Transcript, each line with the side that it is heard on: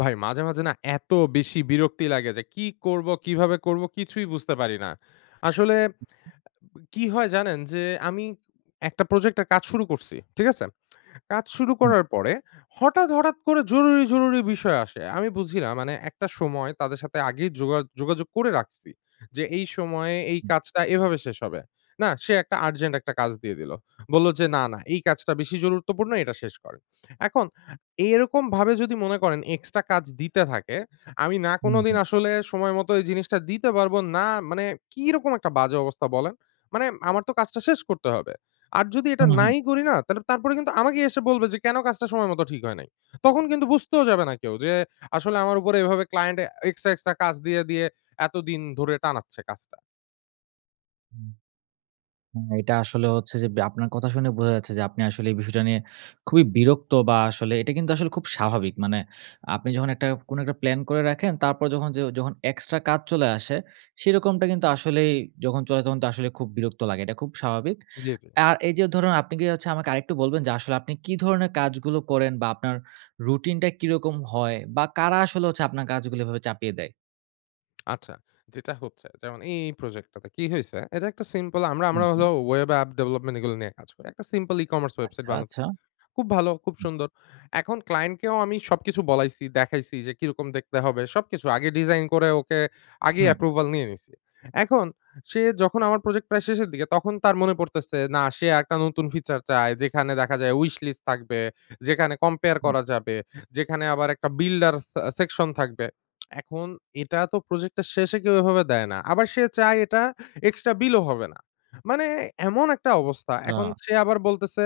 left: ভাই মাঝে, মাঝে না এত বেশি বিরক্তি লাগে, যে কি করব? কিভাবে করব? কিছুই বুঝতে পারি না। আসলে কি হয় জানেন? যে আমি একটা প্রজেক্টে এর কাজ শুরু করছি। ঠিক আছে? কাজ শুরু
right: হুম।
left: করার পরে হঠাৎ, হঠাৎ করে জরুরি, জরুরি বিষয় আসে! আমি বুঝি না মানে একটা সময়, তাদের সাথে আগেই যোগা যোগাযোগ করে রাখছি। যে এই সময়ে, এই
right: হুম।
left: কাজটা, এভাবে শেষ হবে। না, সে একটা আর্জেন্ট ১ টা কাজ দিয়ে দিল। বলল যে "না, না এই কাজটা বেশি গুরুত্বপূর্ণ এটা শেষ করেন।" এখন, এরকম ভাবে যদি মনে করেন এক্সট্রা কাজ দিতে থাকে, আমি না কোনোদিন
right: উম-হুম।
left: আসলে সময়মত এই জিনিসটা দিতে পারব, না মানে কিরকম একটা বাজে অবস্থা বলেন? মানে আমার তো কাজটা শেষ করতে হবে। আর যদি এটা
right: হুম, হুম।
left: নাই করি না, তালে তারপরে কিন্তু আমাকেই এসে বলবে, যে "কেন কাজটা সময়মত ঠিক হয় নাই?" তখন কিন্তু বুঝতেও যাবে না কেউ, যে আসলে আমার উপরে এভাবে ক্লায়েন্টে আ এক্সট্রা, এক্সট্রা কাজ দিয়ে দিয়ে, এতদিন ধরে টানাচ্ছে কাজটা।
right: হুম। হ্যাঁ, এটা আসলে হচ্ছে যে, ব্যা আপনার কথা শুনে বোঝা যাচ্ছে, যে আপনি আসলে এই বিষয়টা নিয়ে খুবই বিরক্ত বা আসলে এটা কিন্তু আসলে খুব স্বাভাবিক। মানে আপনি যখন একটা কোন একটা প্লান করে রাখেন, তারপর যখন যে যখন এক্সট্রা কাজ চলে আসে, সেরকমটা কিন্তু আসলেই যখন চলে তখন তো আসলে খুব বিরক্ত লাগে। এটা খুব স্বাভাবিক।
left: জি, জি।
right: আর এই যে ধরুন, আপনি কি হচ্ছে আমাকে আরেকটু বলবেন যে আসলে আপনি কি ধরনের কাজগুলো করেন? বা আপনার রুটিন টা কিরকম হয়? বা কারা আসলে হচ্ছে আপনার কাজগুলো এভাবে চাপিয়ে দেয়?
left: আচ্ছা, যেটা হচ্ছে যেমন এই, এই প্রজেক্টটাতে, কি হইছে? এটা একটা সিম্পল আমরা, আমরা
right: হুম, হুম।
left: হলো web app development এগুলো নিয়ে কাজ করি। একটা সিম্পল e-commerce ওয়েবসাইট
right: আচ্ছা,
left: বানাচ্ছি।
right: আচ্ছা?
left: খুব ভালো, খুব
right: হুম।
left: সুন্দর। এখন ক্লায়েন্টকেও আমি সবকিছু বলাইছি, দেখাইছি যে কি রকম দেখতে হবে, সবকিছু। আগে ডিজাইন করে ওকে আগেই
right: হুম।
left: অ্যাপ্রুভাল নিয়ে নিছি। এখন সে যখন আমার প্রজেক্ট প্রায় শেষের দিকে তখন তার মনে পড়তেছে না সে আরেকটা নতুন ফিচার চায়। যেখানে দেখা যায় উইশলিস্ট থাকবে, যেখানে কম্পেয়ার
right: হুম।
left: করা যাবে, যেখানে আবার একটা বিল্ডার সে সেকশন থাকবে। এখন এটা তো প্রজেক্টটা শেষে কেউ এভাবে দেয় না। আবার সে চায় এটা এক্সট্রা বিলও হবে না। মানে এমন একটা অবস্থা! এখন
right: আচ্ছা।
left: সে আবার বলতেছে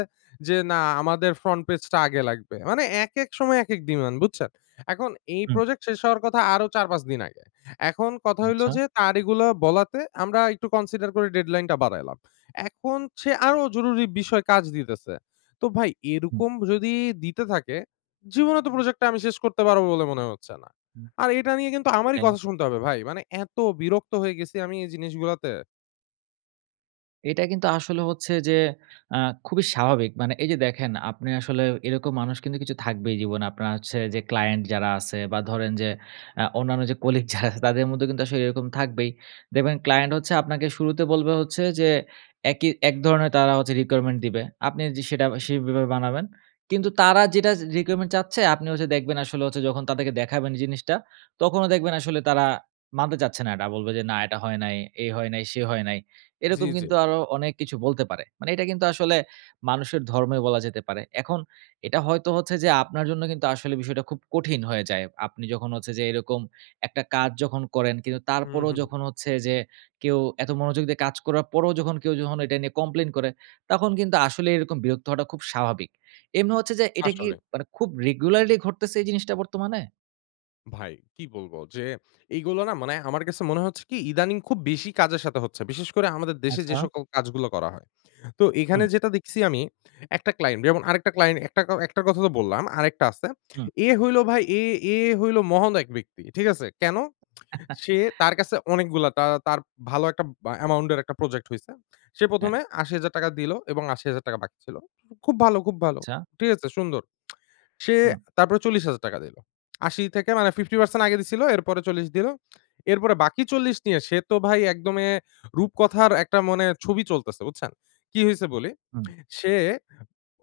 left: যে না আমাদের ফ্রন্ট পেজটা আগে লাগবে। মানে একেক সময় একেক ডিমান্ড, বুঝছেন? এখন এই
right: হুম।
left: প্রজেক্ট শেষ হওয়ার কথা আরো ৪-৫ দিন আগে। এখন কথা হইলো
right: আচ্ছা?
left: যে, তার এগুলা বলাতে আমরা একটু কনসিডার করে ডেডলাইনটা বাড়াইলাম। এখন সে আরো জরুরি বিষয় কাজ দিতেছে। তো ভাই
right: হুম।
left: এরকম যদি দিতে থাকে, জীবনেও তো প্রজেক্টটা আমি শেষ করতে পারব বলে মনে হচ্ছে না!
right: হুম,
left: আর এটা নিয়ে কিন্তু আমারই
right: সেটাই।
left: কথা শুনতে হবে, ভাই! মানে এত বিরক্ত হয়ে গেছি আমি এই জিনিসগুলাতে!
right: এটা কিন্তু আসলে হচ্ছে যে আ খুবই স্বাভাবিক। মানে এই যে দেখেন আপনি আসলে এরকম মানুষ কিন্তু কিছু থাকবেই জীবনে। আপনার হচ্ছে যে ক্লায়েন্ট যারা আছে বা, ধরেন যে আ অন্যান্য যে কলিগ যারা আছে তাদের মধ্যেও কিন্তু আসলে এরকম থাকবেই। দেখবেন ক্লায়েন্ট হচ্ছে আপনাকে শুরুতে বলবে হচ্ছে যে, একি এক ধরনের তারা হচ্ছে requirement দিবে। আপনি যে সেটা সেইভাবে বানাবেন। কিন্তু তারা যেটা জি re requirement চাচ্ছে আপনি ওইযে দেখবেন আসলে হচ্ছে যখন তাদেরকে দেখাবেন জিনিসটা, তখনও দেখবেন আসলে তারা মানতে চাচ্ছে না এটা। বলবে যে, "না এটা হয় নাই, এই হয় নাই, সেই হয় নাই।"
left: জি,
right: এরকম
left: জি।
right: কিন্তু আরো অনেক কিছু বলতে পারে। মানে এইটা কিন্তু আসলে মানুষের ধর্মেও বলা যেতে পারে। এখন এটা হয়তো হচ্ছে যে আপনার জন্য কিন্তু আসলে বিষয়টা খুব কঠিন হয়ে যায়। আপনি যখন হচ্ছে যে এরকম একটা কাজ যখন করেন, কিন্তু
left: হুহ,
right: তারপরেও
left: হুহ।
right: যখন হচ্ছে যে কেউ এত মনোযোগ দিয়ে কাজ করার পরেও যখন কেউ যখন এটা নিয়ে কমপ্লেইন করে, তখন কিন্তু আসলে এইরকম বিরক্ত হওয়াটা খুব স্বাভাবিক। এমনি হচ্ছে যে এটা কি
left: আসলে।
right: মানে খুব রেগুলারলি ঘটতেছে এই জিনিসটা বর্তমানে?
left: ভাই, কি বলব যে এইগুলা না মানে আমার কাছে মনে হচ্ছে কি ইদানিং খুব বেশি কাজের সাথে হচ্ছে। বিশেষ করে আমাদের দেশে যে
right: আচ্ছা।
left: সকল কাজগুলো করা হয়। তো এইখানে
right: হুম।
left: যেটা দেখছি আমি একটা ক্লায়েন্ট যেমন আরেকটা ক্লায়েন্ট একটাকাও একটার কথা তো বললাম। আরেকটা আছে।
right: হুম।
left: এ হলো ভাই এ এ হইলো মহান এক ব্যক্তি। ঠিক আছে? কেন? সে তার কাছে অনেকগুলা তা তার ভালো একটা ব অ্যামাউন্টের একটা প্রজেক্ট হইছে। সে
right: হ্যাঁ।
left: প্রথমে ৮০০০০ টাকা দিলো এবং ৮০০০০ টাকা বাকি ছিল। খুব ভালো, খুব ভালো।
right: আচ্ছা।
left: ঠিক আছে? সুন্দর। সে
right: হুম।
left: তারপরে ৪০০০০ টাকা দিল। ৮০ থেকে মানে 50 পারসেন্ট আগে দিছিল, এরপরে ৪০ দিলো। এরপরে বাকি ৪০ নিয়ে সে তো ভাই একদম এ রূপকথার একটা মানে ছবি চলতেছে। বুঝছেন? কী হইছে বলি।
right: হুম।
left: সে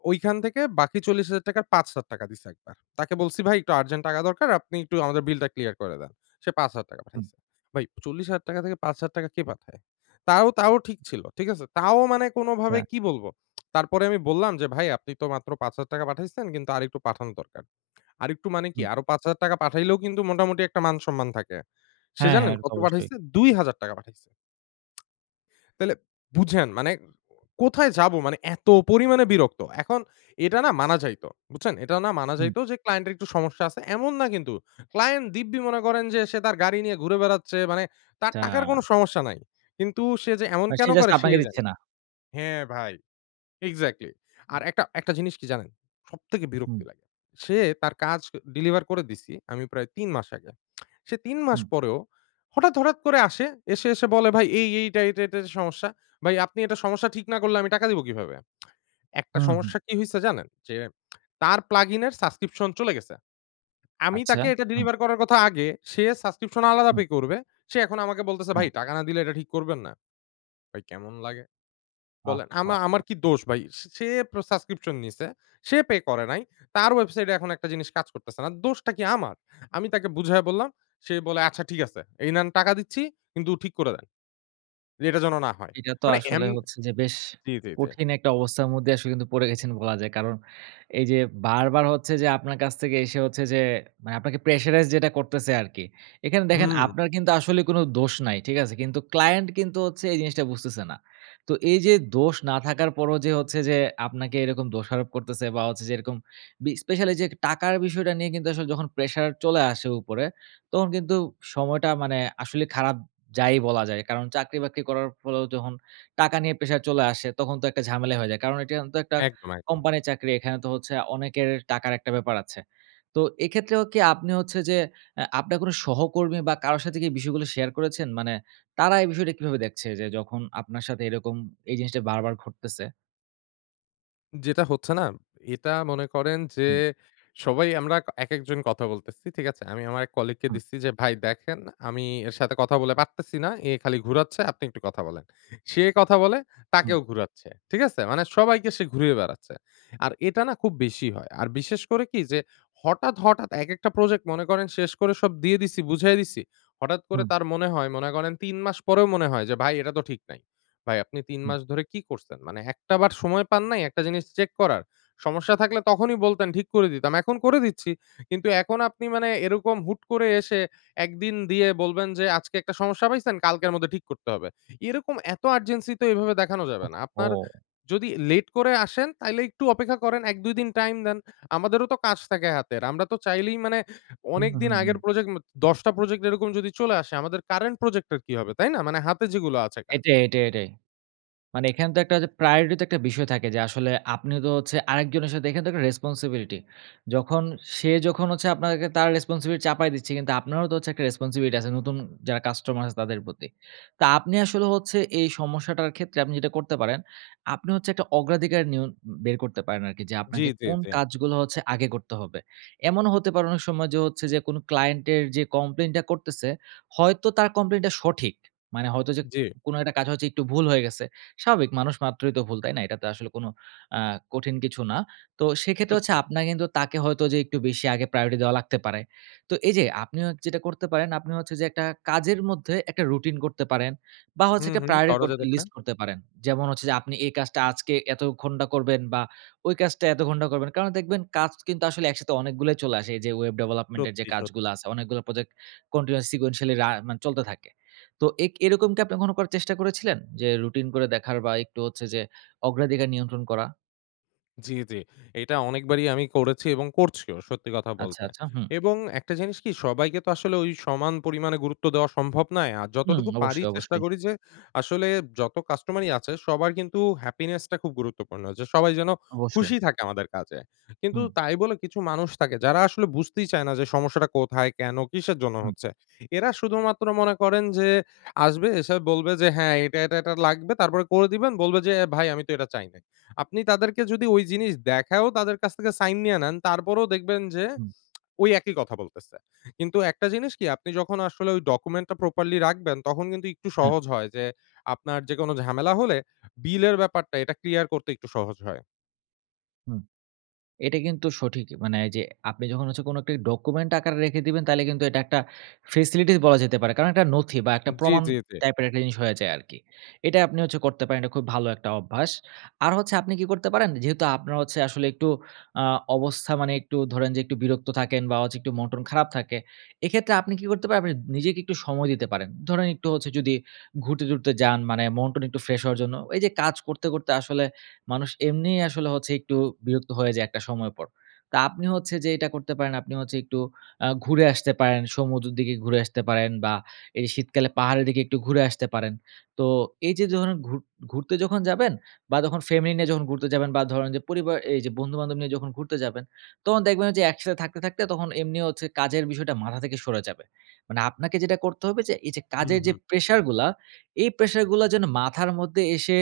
left: ওইখান থেকে বাকি ৪০০০০ টাকার ৫০০০ টাকা দিছে একবার। তাকে বলছি ভাই, "একটু আর্জেন্ট টাকা দরকার। আপনি একটু আমাদের বিলটা ক্লিয়ার করে দেন।" সে ৫০০০ টাকা
right: হুম।
left: পাঠাইছে। ভাই ৪০০০০ টাকা থেকে ৫০০০ টাকা কে পাঠায়? তাও তাও ঠিক ছিল। ঠিক আছে? তাও মানে কোনোভাবে
right: আচ্ছা।
left: কী বলবো? তারপরে আমি বললাম যে, "ভাই আপনি তো মাত্র ৫০০০ টাকা পাঠাইছেন কিন্তু আরেকটু পাঠানো দরকার।" আরেকটু মানে কি?
right: হুম।
left: আরো ৫০০০ টাকা পাঠাইলেও কিন্তু মোটামুটি একটা মান-সম্মান থাকে। সে
right: হ্যাঁ, হ্যাঁ।
left: জানেন
right: এটাতো
left: কত
right: অবশ্যই।
left: পাঠাইছে? ২ টাকা পাঠাইছে। তাইলে বুঝেন মানে কোথায় যাবো? মানে এত পরিমাণে বিরক্ত! এখন এটা না মানা যাইত। বুঝছেন? এটা না মানা
right: হুম।
left: যাইত যে ক্লায়েন্টের একটু সমস্যা আছে। এমন না কিন্তু। ক্লায়েন্ট দিব্যি মনে করেন যে সে তার গাড়ি নিয়ে ঘুরে বেড়াচ্ছে। মানে তার টাকার
right: যা!
left: কোনো সমস্যা নাই। কিন্তু সে যে এমন
right: এ সে
left: কেন
right: জাস্ট
left: করে?
right: আপনাকে
left: সেই
right: দিচ্ছে
left: জানে
right: না?
left: হ্যাঁ, ভাই। এক্সাক্টলি। আর একটা একটা জিনিস কি জানেন? সবথেকে
right: হুম।
left: বিরক্তি লাগে। সে তার কাজ ক ডেলিভার করে দিছি আমি প্রায় ৩ মাস আগে। সে ৩ মাস
right: হুম।
left: পরেও হঠাৎ, হঠাৎ করে আসে। এসে, এসে বলে, "ভাই এই, এই এইটা, এইটাতে সমস্যা। ভাই আপনি এটা সমস্যা ঠিক না করলে আমি টাকা দিবো কীভাবে?" একটা
right: হুম, হুম।
left: সমস্যা কি হইছে জানেন? যে তার plug-in এর সাবস্ক্রিপশন চলে গেছে। আমি
right: আচ্ছা।
left: তাকে এটা
right: হু।
left: ডেলিভার করার কথা আগে। সে সাবস্ক্রিপশন আলাদা
right: হুম।
left: পে করবে। সে এখন আমাকে বলতেছে,
right: হ্যাঁ।
left: "ভাই টাকা না দিলে এটা ঠিক করবেন না?" ভাই কেমন লাগে? বলেন? আমা আমার
right: আহহা।
left: কি দোষ ভাই? সে সে প্র সাবস্ক্রিপশন নিছে। সে পে করে নাই। তার ওয়েবসাইটে এখন একটা জিনিস কাজ করতেছে না। দোষটা কি আমার? আমি তাকে বুঝায়ে বললাম, সে বলে, "আচ্ছা ঠিক আছে। এই নেন। টাকা দিচ্ছি কিন্তু ঠিক করে দেন। যে এটা যেন না হয়।"
right: এইটা তো
left: মানে
right: আসলে
left: এম
right: হচ্ছে যে বেশ
left: জি, জি, জি।
right: কঠিন একটা অবস্থার মধ্যেই আসলে কিন্তু পড়ে গেছেন বলা যায়। কারণ, এই যে বারবার হচ্ছে যে আপনার কাছ থেকে এসে হচ্ছে যে মানে আপনাকে প্রেশারাইজ যেটা করতেছে আরকি। এখানে দেখেন
left: হুমউ।
right: আপনার কিন্তু আসলে কোন দোষ নাই। ঠিক আছে? কিন্তু ক্লায়েন্ট কিন্তু হচ্ছে এই জিনিসটা বুঝতেছে না। তো এই যে দোষ না থাকার পরেও যে হচ্ছে যে আপনাকে এরকম দোষারোপ করতেছে বা, হচ্ছে যে এরকম বি স্পেশালি এই যে টাকার বিষয়টা নিয়ে কিন্তু আসলে যখন প্রেশার চলে আসে উপরে, তখন কিন্তু সময়টা মানে আসলে খারাপ যায়ই বলা যায়। কারণ চাকরি-বাকরি করার ফলেও যখন টাকা নিয়ে প্রেশার চলে আসে তখন তো একটা ঝামেলাই হয়ে যায়। কারণ এইটা অন তো একটা
left: একদম, একদম।
right: কোম্পানির চাকরি। এখানে তো হচ্ছে অনেকের টাকার একটা ব্যাপার আছে। তো এক্ষেত্রেও কি আপনি হচ্ছে যে এ আপনার কোন সহকর্মী বা, কারো সাথে কি এই বিষয়গুলা শেয়ার করেছেন? মানে তারা এই বিষয়টা কিভাবে দেখছে যে যখন আপনার সাথে এরকম এই জিনিসটা বারবার ঘটতেছে?
left: যেটা হচ্ছে না, এটা মনে করেন যে
right: হুম।
left: সবাই আমরা কা একেকজন কথা বলতেছি। ঠিক আছে? আমি আমার এক colleague কে
right: হুম।
left: দিচ্ছি যে, "ভাই দেখেন, আমি এর সাথে কথা বলে পারতেছি না। এ খালি ঘুরাচ্ছে, আপনি একটু কথা বলেন।" সে কথা বলে,
right: হুম।
left: তাকেও ঘুরাচ্ছে। ঠিক আছে? মানে সবাইকে সে ঘুরিয়ে বেড়াচ্ছে। আর এটা না খুব বেশি হয়। আর বিশেষ করে কি যে, হঠাৎ, হঠাৎ একেকটা প্রজেক্ট মনে করেন শেষ করে সব দিয়ে দিছি, বুঝায়ে দিছি। হঠাৎ করে
right: হুম।
left: তার মনে হয়, মনে করেন ৩ মাস পরেও মনে হয় যে, "ভাই এটা তো ঠিক নাই।" ভাই আপনি ৩
right: হুম।
left: মাস ধরে কি করছেন? মানে একটা বার সময় পান নাই একটা জিনিস চেক করার? সমস্যা থাকলে তখনই বলতেন ঠিক করে দিতাম। এখন করে দিচ্ছি। কিন্তু এখন আপনি মানে এরকম হুট করে এসে একদিন দিয়ে বলবেন যে আজকে একটা সমস্যা পাইছেন, কালকের মধ্যে ঠিক করতে হবে। এইরকম এত urgency তো এইভাবে দেখানো যাবে না। আপনার
right: ওহহো!
left: যদি late করে আসেন তাইলে একটু অপেক্ষা করেন। ১ ২ দিন টাইম দেন। আমাদেরও তো কাজ থাকে হাতের। আমরা তো চাইলেই মানে
right: হু, হু,
left: অনেকদিন
right: হু,
left: আগের
right: হু।
left: প্রজেক্ট মা ১০ টা প্রজেক্ট এরকম যদি চলে আসে, আমাদের current প্রজেক্টের কি হবে, তাই না? মানে হাতে যেগুলো আছে কাজ।
right: এটাই, এটাই, এটাই। মানে এখানে তো একটা ওইযে priority তো একটা বিষয় থাকে যে আসলে আপনিও তো হচ্ছে আরেকজনের সাথে এখানে তো একটা responsibility যখন সে যখন হচ্ছে আপনাকে তার responsibility চাপায় দিচ্ছে, কিন্তু আপনারও তো হচ্ছে একটা responsibility আছে, নতুন যারা কাস্টমার আছে তাদের প্রতি। তা আপনি আসলে হচ্ছে এই সমস্যাটার ক্ষেত্রে আপনি যেটা করতে পারেন, আপনি হচ্ছে একটা অগ্রাধিকার নিয়ন বের করতে পারেন আরকি। যে
left: জি,
right: আপনাকে
left: জি,
right: কোন
left: জি।
right: কাজগুলো হচ্ছে আগে করতে হবে? এমনও হতে পারে অনেক সময় যে হচ্ছে যে কোনো client এর যে কমপ্লেইনটা করতেছে, হয়তো তার কমপ্লেইনটা সঠিক। মানে হয়তো যে,
left: জি।
right: কোনো একটা কাজ হচ্ছে একটু ভুল হয়ে গেছে, স্বাভাবিক মানুষ মাত্রই তো ভুল। তাই না? এটা তো আসলে কোনো অ্যা কঠিন কিছু না। তো সেক্ষেত্রে হচ্ছে
left: সত্যি।
right: আপনার কিন্তু তাকে হয়তো যে একটু বেশি আগে priority দেওয়া লাগতে পারে। তো এইযে আপনি হচ্ছে যেটা করতে পারেন, আপনি হচ্ছে যে একটা কাজের মধ্যে একটা রুটিন করতে পারেন। বা হচ্ছে
left: হুম,
right: একটা
left: হুম।
right: priority
left: করা
right: কর
left: যেতে পারে।
right: লিস্ট করতে পারেন। যেমন হচ্ছে যে আপনি এই কাজটা আজকে এত ঘন্টা করবেন বা ওই কাজটা এত ঘন্টা করবেন। কারণ, দেখবেন কাজ কিন্তু আসলে একসাথে অনেকগুলাই চলে আসে। এইযে ওয়েব ডেভেলপমেন্টের যে
left: সত্যি,
right: কাজগুলা
left: সত্যি।
right: আছে। অনেকগুলো প্রজেক্ট continuous sequentially রা মানে চলতে থাকে। তো এক এরকম কি আপনি কখনো করার চেষ্টা করেছিলেন? যে রুটিন করে দেখার বা একটু হচ্ছে যে অগ্রাধিকার নিয়ন্ত্রণ করা?
left: জ্বি, জ্বি। এইটা অনেকবারই আমি করেছি এবং করছিও, সত্যি কথা
right: আচ্ছা,
left: বলতে।
right: আচ্ছা হুম।
left: এবং একটা জিনিস কি সবাইকে তো আসলে ওই সমান পরিমাণে গুরুত্ব দেওয়া সম্ভব নয় আ
right: হুম
left: যতটুকু পারি
right: অবশ্যই,
left: চেষ্টা
right: অবশ্যই।
left: করি যে, আসলে যত কাস্টমারই আছে সবার কিন্তু happiness টা খুব গুরুত্বপূর্ণ। যে সবাই যেন
right: অবশ্যই।
left: খুশি থাকে আমাদের কাজে। কিন্তু
right: হুম।
left: তাই বলে কিছু মানুষ থাকে, যারা আসলে বুঝতেই চায় না যে সমস্যাটা কোথায়, কেন, কিসের জন্য
right: হুম।
left: হচ্ছে? এরা শুধুমাত্র মনে করেন যে, আসবে এসে বলবে যে, "হ্যাঁ এটা, এটা, এটা লাগবে।" তারপরে করে দিবেন বলবে যে, "ভাই আমি তো এটা চাই নাই।" আপনি তাদেরকে যদি ঐ জিনিস দেখায়ও তাদের কাছ থেকে sign নিয়ে নেন, তারপরেও দেখবেন যে
right: হুম।
left: ওই একই কথা বলতেছে। কিন্তু একটা জিনিস কি আপনি যখন আসলে ওই document টা properly রাখবেন তখন কিন্তু একটু
right: হ্যাঁ।
left: সহজ হয় যে, আপনার যেকোনো ঝামেলা হলে, bill এর ব্যাপারটা এটা clear করতে একটু সহজ হয়।
right: হুম। এটা কিন্তু সঠিকই মানে এইযে আপনি যখন হচ্ছে কোন একটা document আকারে রেখে দিবেন তাইলে কিন্তু এটা একটা facility বলা যেতে পারে, কারণ একটা নথি বা একটা
left: উম-জ্বী,
right: প্রমাণ
left: জ্বী, জ্বী।
right: type এর জিনিস হয়ে যায় আরকি। এটাই আপনি হচ্ছে করতে পারেন, এটা খুব ভালো একটা অভ্যাস। আর হচ্ছে আপনি কি করতে পারেন? যেহেতু আপনার হচ্ছে আসলে একটু আ অবস্থা মানে একটু ধরেন যে একটু বিরক্ত থাকেন বা হচ্ছে একটু মন-টন খারাপ থাকে। এক্ষেত্রে আপনি কি করতে পারবেন? আপনি নিজেকে একটু সময় দিতে পারেন। ধরেন একটু হচ্ছে যদি ঘুরতে-টুরতে যান মানে মন-টন একটু ফ্রেশ হওয়ার জন্য। এই যে কাজ করতে, করতে আসলে মানুষ এমনিই আসলে হচ্ছে একটু বিরক্ত হয়ে যায় একটা সময় পর। তা আপনি হচ্ছে যে এটা করতে পারেন। আপনি হচ্ছে একটু আ ঘুরে আসতে পারেন, সমুদ্রর দিকে ঘুরে আসতে পারেন বা এই শীতকালে পাহাড়ের দিকে একটু ঘুরে আসতে পারেন। তো এই যে যখন ঘুর ঘুরতে যখন যাবেন বা যখন ফ্যামিলি নিয়ে যখন ঘুরতে যাবেন বা ধরেন যে পরিবার এই যে বন্ধু-বান্ধব নিয়ে যখন ঘুরতে যাবেন তখন দেখবেন ওইযে যে একসাথে থাকতে, থাকতে তখন এমনি হচ্ছে কাজের বিষয়টা মাথা থেকে সরে যাবে। মানে আপনাকে যেটা করতে হবে এই যে
left: হুম,
right: কাজের যে
left: হুম।
right: pressure গুলা, এই pressure গুলা যেন মাথার মধ্যে এসে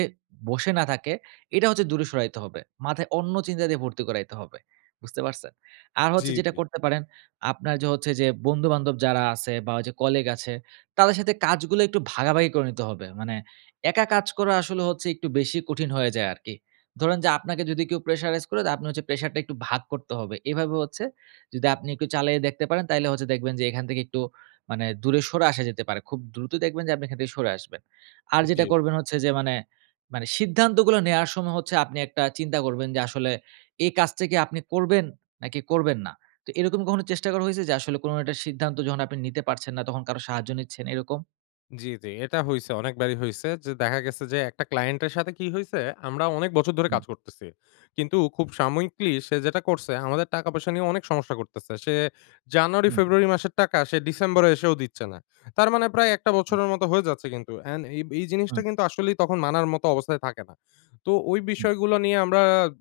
right: বসে না থাকে, এটা হচ্ছে দূরে সরাইতে হবে। মাথায় অন্য চিন্তা দিয়ে ভর্তি করাইতে হবে। বুঝতে পারছেন? আর
left: জ্বী,
right: হচ্ছে যেটা
left: জ্বী।
right: করতে পারেন, আপনার য হচ্ছে যে বন্ধু-বান্ধব যারা আছে বা ঐযে colleague আছে, তাদের সাথে কাজগুলো একটু ভাগাভাগি করে নিতে হবে। মানে একা কাজ করা আসলে একটু বেশি কঠিন হয়ে যায় আরকি। ধরেন যে আপনাকে যদি কেউ pressurize করে, তা আপনি হচ্ছে pressure টা একটু ভাগ করতে হবে। এভাবে হচ্ছে যদি আপনি একটু চালিয়ে দেখতে পারেন তাইলে হচ্ছে দেখবেন যে এখান থেকে একটু মানে দূরে সরে আসা যেতে পারে। খুব দ্রুত দেখবেন যে আপনি এখান থেকে সরে আসবেন। আর যেটা
left: উম-জি।
right: করবেন হচ্ছে যে মানে মানে সিদ্ধান্তগুলো নেয়ার সময় হচ্ছে আপনি একটা চিন্তা করবেন যে আসলে, এই কাজটা কি আপনি করবেন? নাকি করবেন না? তো এরকম কখনো চেষ্টা করা হইছে যে আসলে কোন একটা সিদ্ধান্ত যখন আপনি নিতে পারছেন না, তখন কারো সাহায্য নিচ্ছেন এরকম?
left: জি, জি। এটা হইছে অনেকবারই হইছে। যে দেখা গেছে যে একটা ক্লায়েন্টের সাথে কি হইছে? আমরা অনেক বছর ধরে
right: হুম।
left: কাজ করতেছি। কিন্তু খুব সাময়িকলি সে যেটা করছে, আমাদের টাকা-পয়সা নিয়ে অনেক সমস্যা করতেছে। সে
right: হুম।
left: জানুয়ারি-ফেব্রুয়ারি মাসের টাকা সে ডিসেম্বরে এসেও দিচ্ছে না। তার মানে প্রায় ১ টা
right: হুম।
left: বছরের মতো হয়ে যাচ্ছে কিন্তু, এন্ড এই এই জিনিসটা
right: হুম।
left: কিন্তু আসলেই তখন মানার মত অবস্থায় থাকে না। তো ওই
right: হুম।
left: বিষয়গুলো নিয়ে আমরা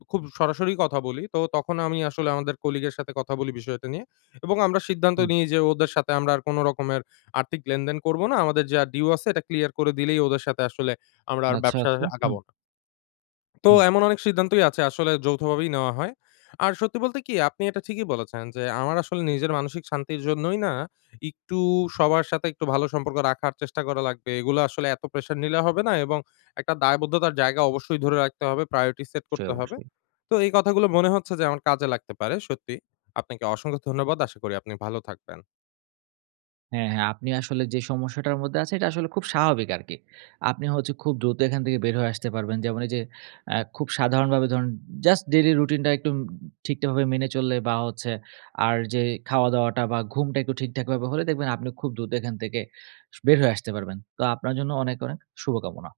left: খুব সরাসরি কথা বলি। তো তখন আমি আসলে আমাদের কলিগের সাথে কথা বলি বিষয়টা নিয়ে, এবং আমরা সিদ্ধান্ত
right: হুম।
left: নেই যে ওদের সাথে আমরা আর কোনো রকমের আর্থিক লেনদেন করব না। আমাদের যা ডিউ আছে এটা ক্লিয়ার করে দিলেই ওদের সাথে আসলে আমরা আর
right: আচ্ছা,
left: ব্যবসা
right: আচ্ছা। হুম।
left: আগাবো না। তো
right: হুম।
left: এমন অনেক সিদ্ধান্তই আছে, আসলে যৌথভাবেই নেওয়া হয়। আর সত্যি বলতে কি? আপনি এটা ঠিকই বলেছেন যে আমার আসলে নিজের মানসিক শান্তির জন্যই না, একটু সবার সাথে একটু ভালো সম্পর্ক রাখার চেষ্টা করা লাগবে। এগুলা আসলে এত প্রেশার নিলে হবে না, এবং একটা দায়বদ্ধতার জায়গা অবশ্যই ধরে রাখতে হবে, priority set
right: জি
left: করতে হবে।
right: অবশ্যই।
left: তো এই কথাগুলো মনে হচ্ছে যে আমার কাজে লাগতে পারে। সত্যি, আপনাকে অসংখ্য ধন্যবাদ। আশা করি আপনি ভালো থাকবেন।
right: হ্যাঁ, হ্যাঁ আপনি আসলে যে সমস্যাটার মধ্যে আছেন, এটা আসলে খুব স্বাভাবিক আরকি। আপনি হচ্ছে খুব দ্রুত এখান থেকে বের হয়ে আসতে পারবেন। যেমন এই যে আ খুব সাধারণভাবে ধরুন just daily রুটিন টা একটু ঠিকঠাকভাবে মেনে চললে, বা হচ্ছে আর যে খাওয়াদাওয়াটা বা ঘুমটা একটু ঠিকঠাক ভাবে হলে দেখবেন, আপনি খুব দ্রুত এখান থেকে স বের হয়ে আসতে পারবেন। তো আপনার জন্য অনেক, অনেক শুভকামনা।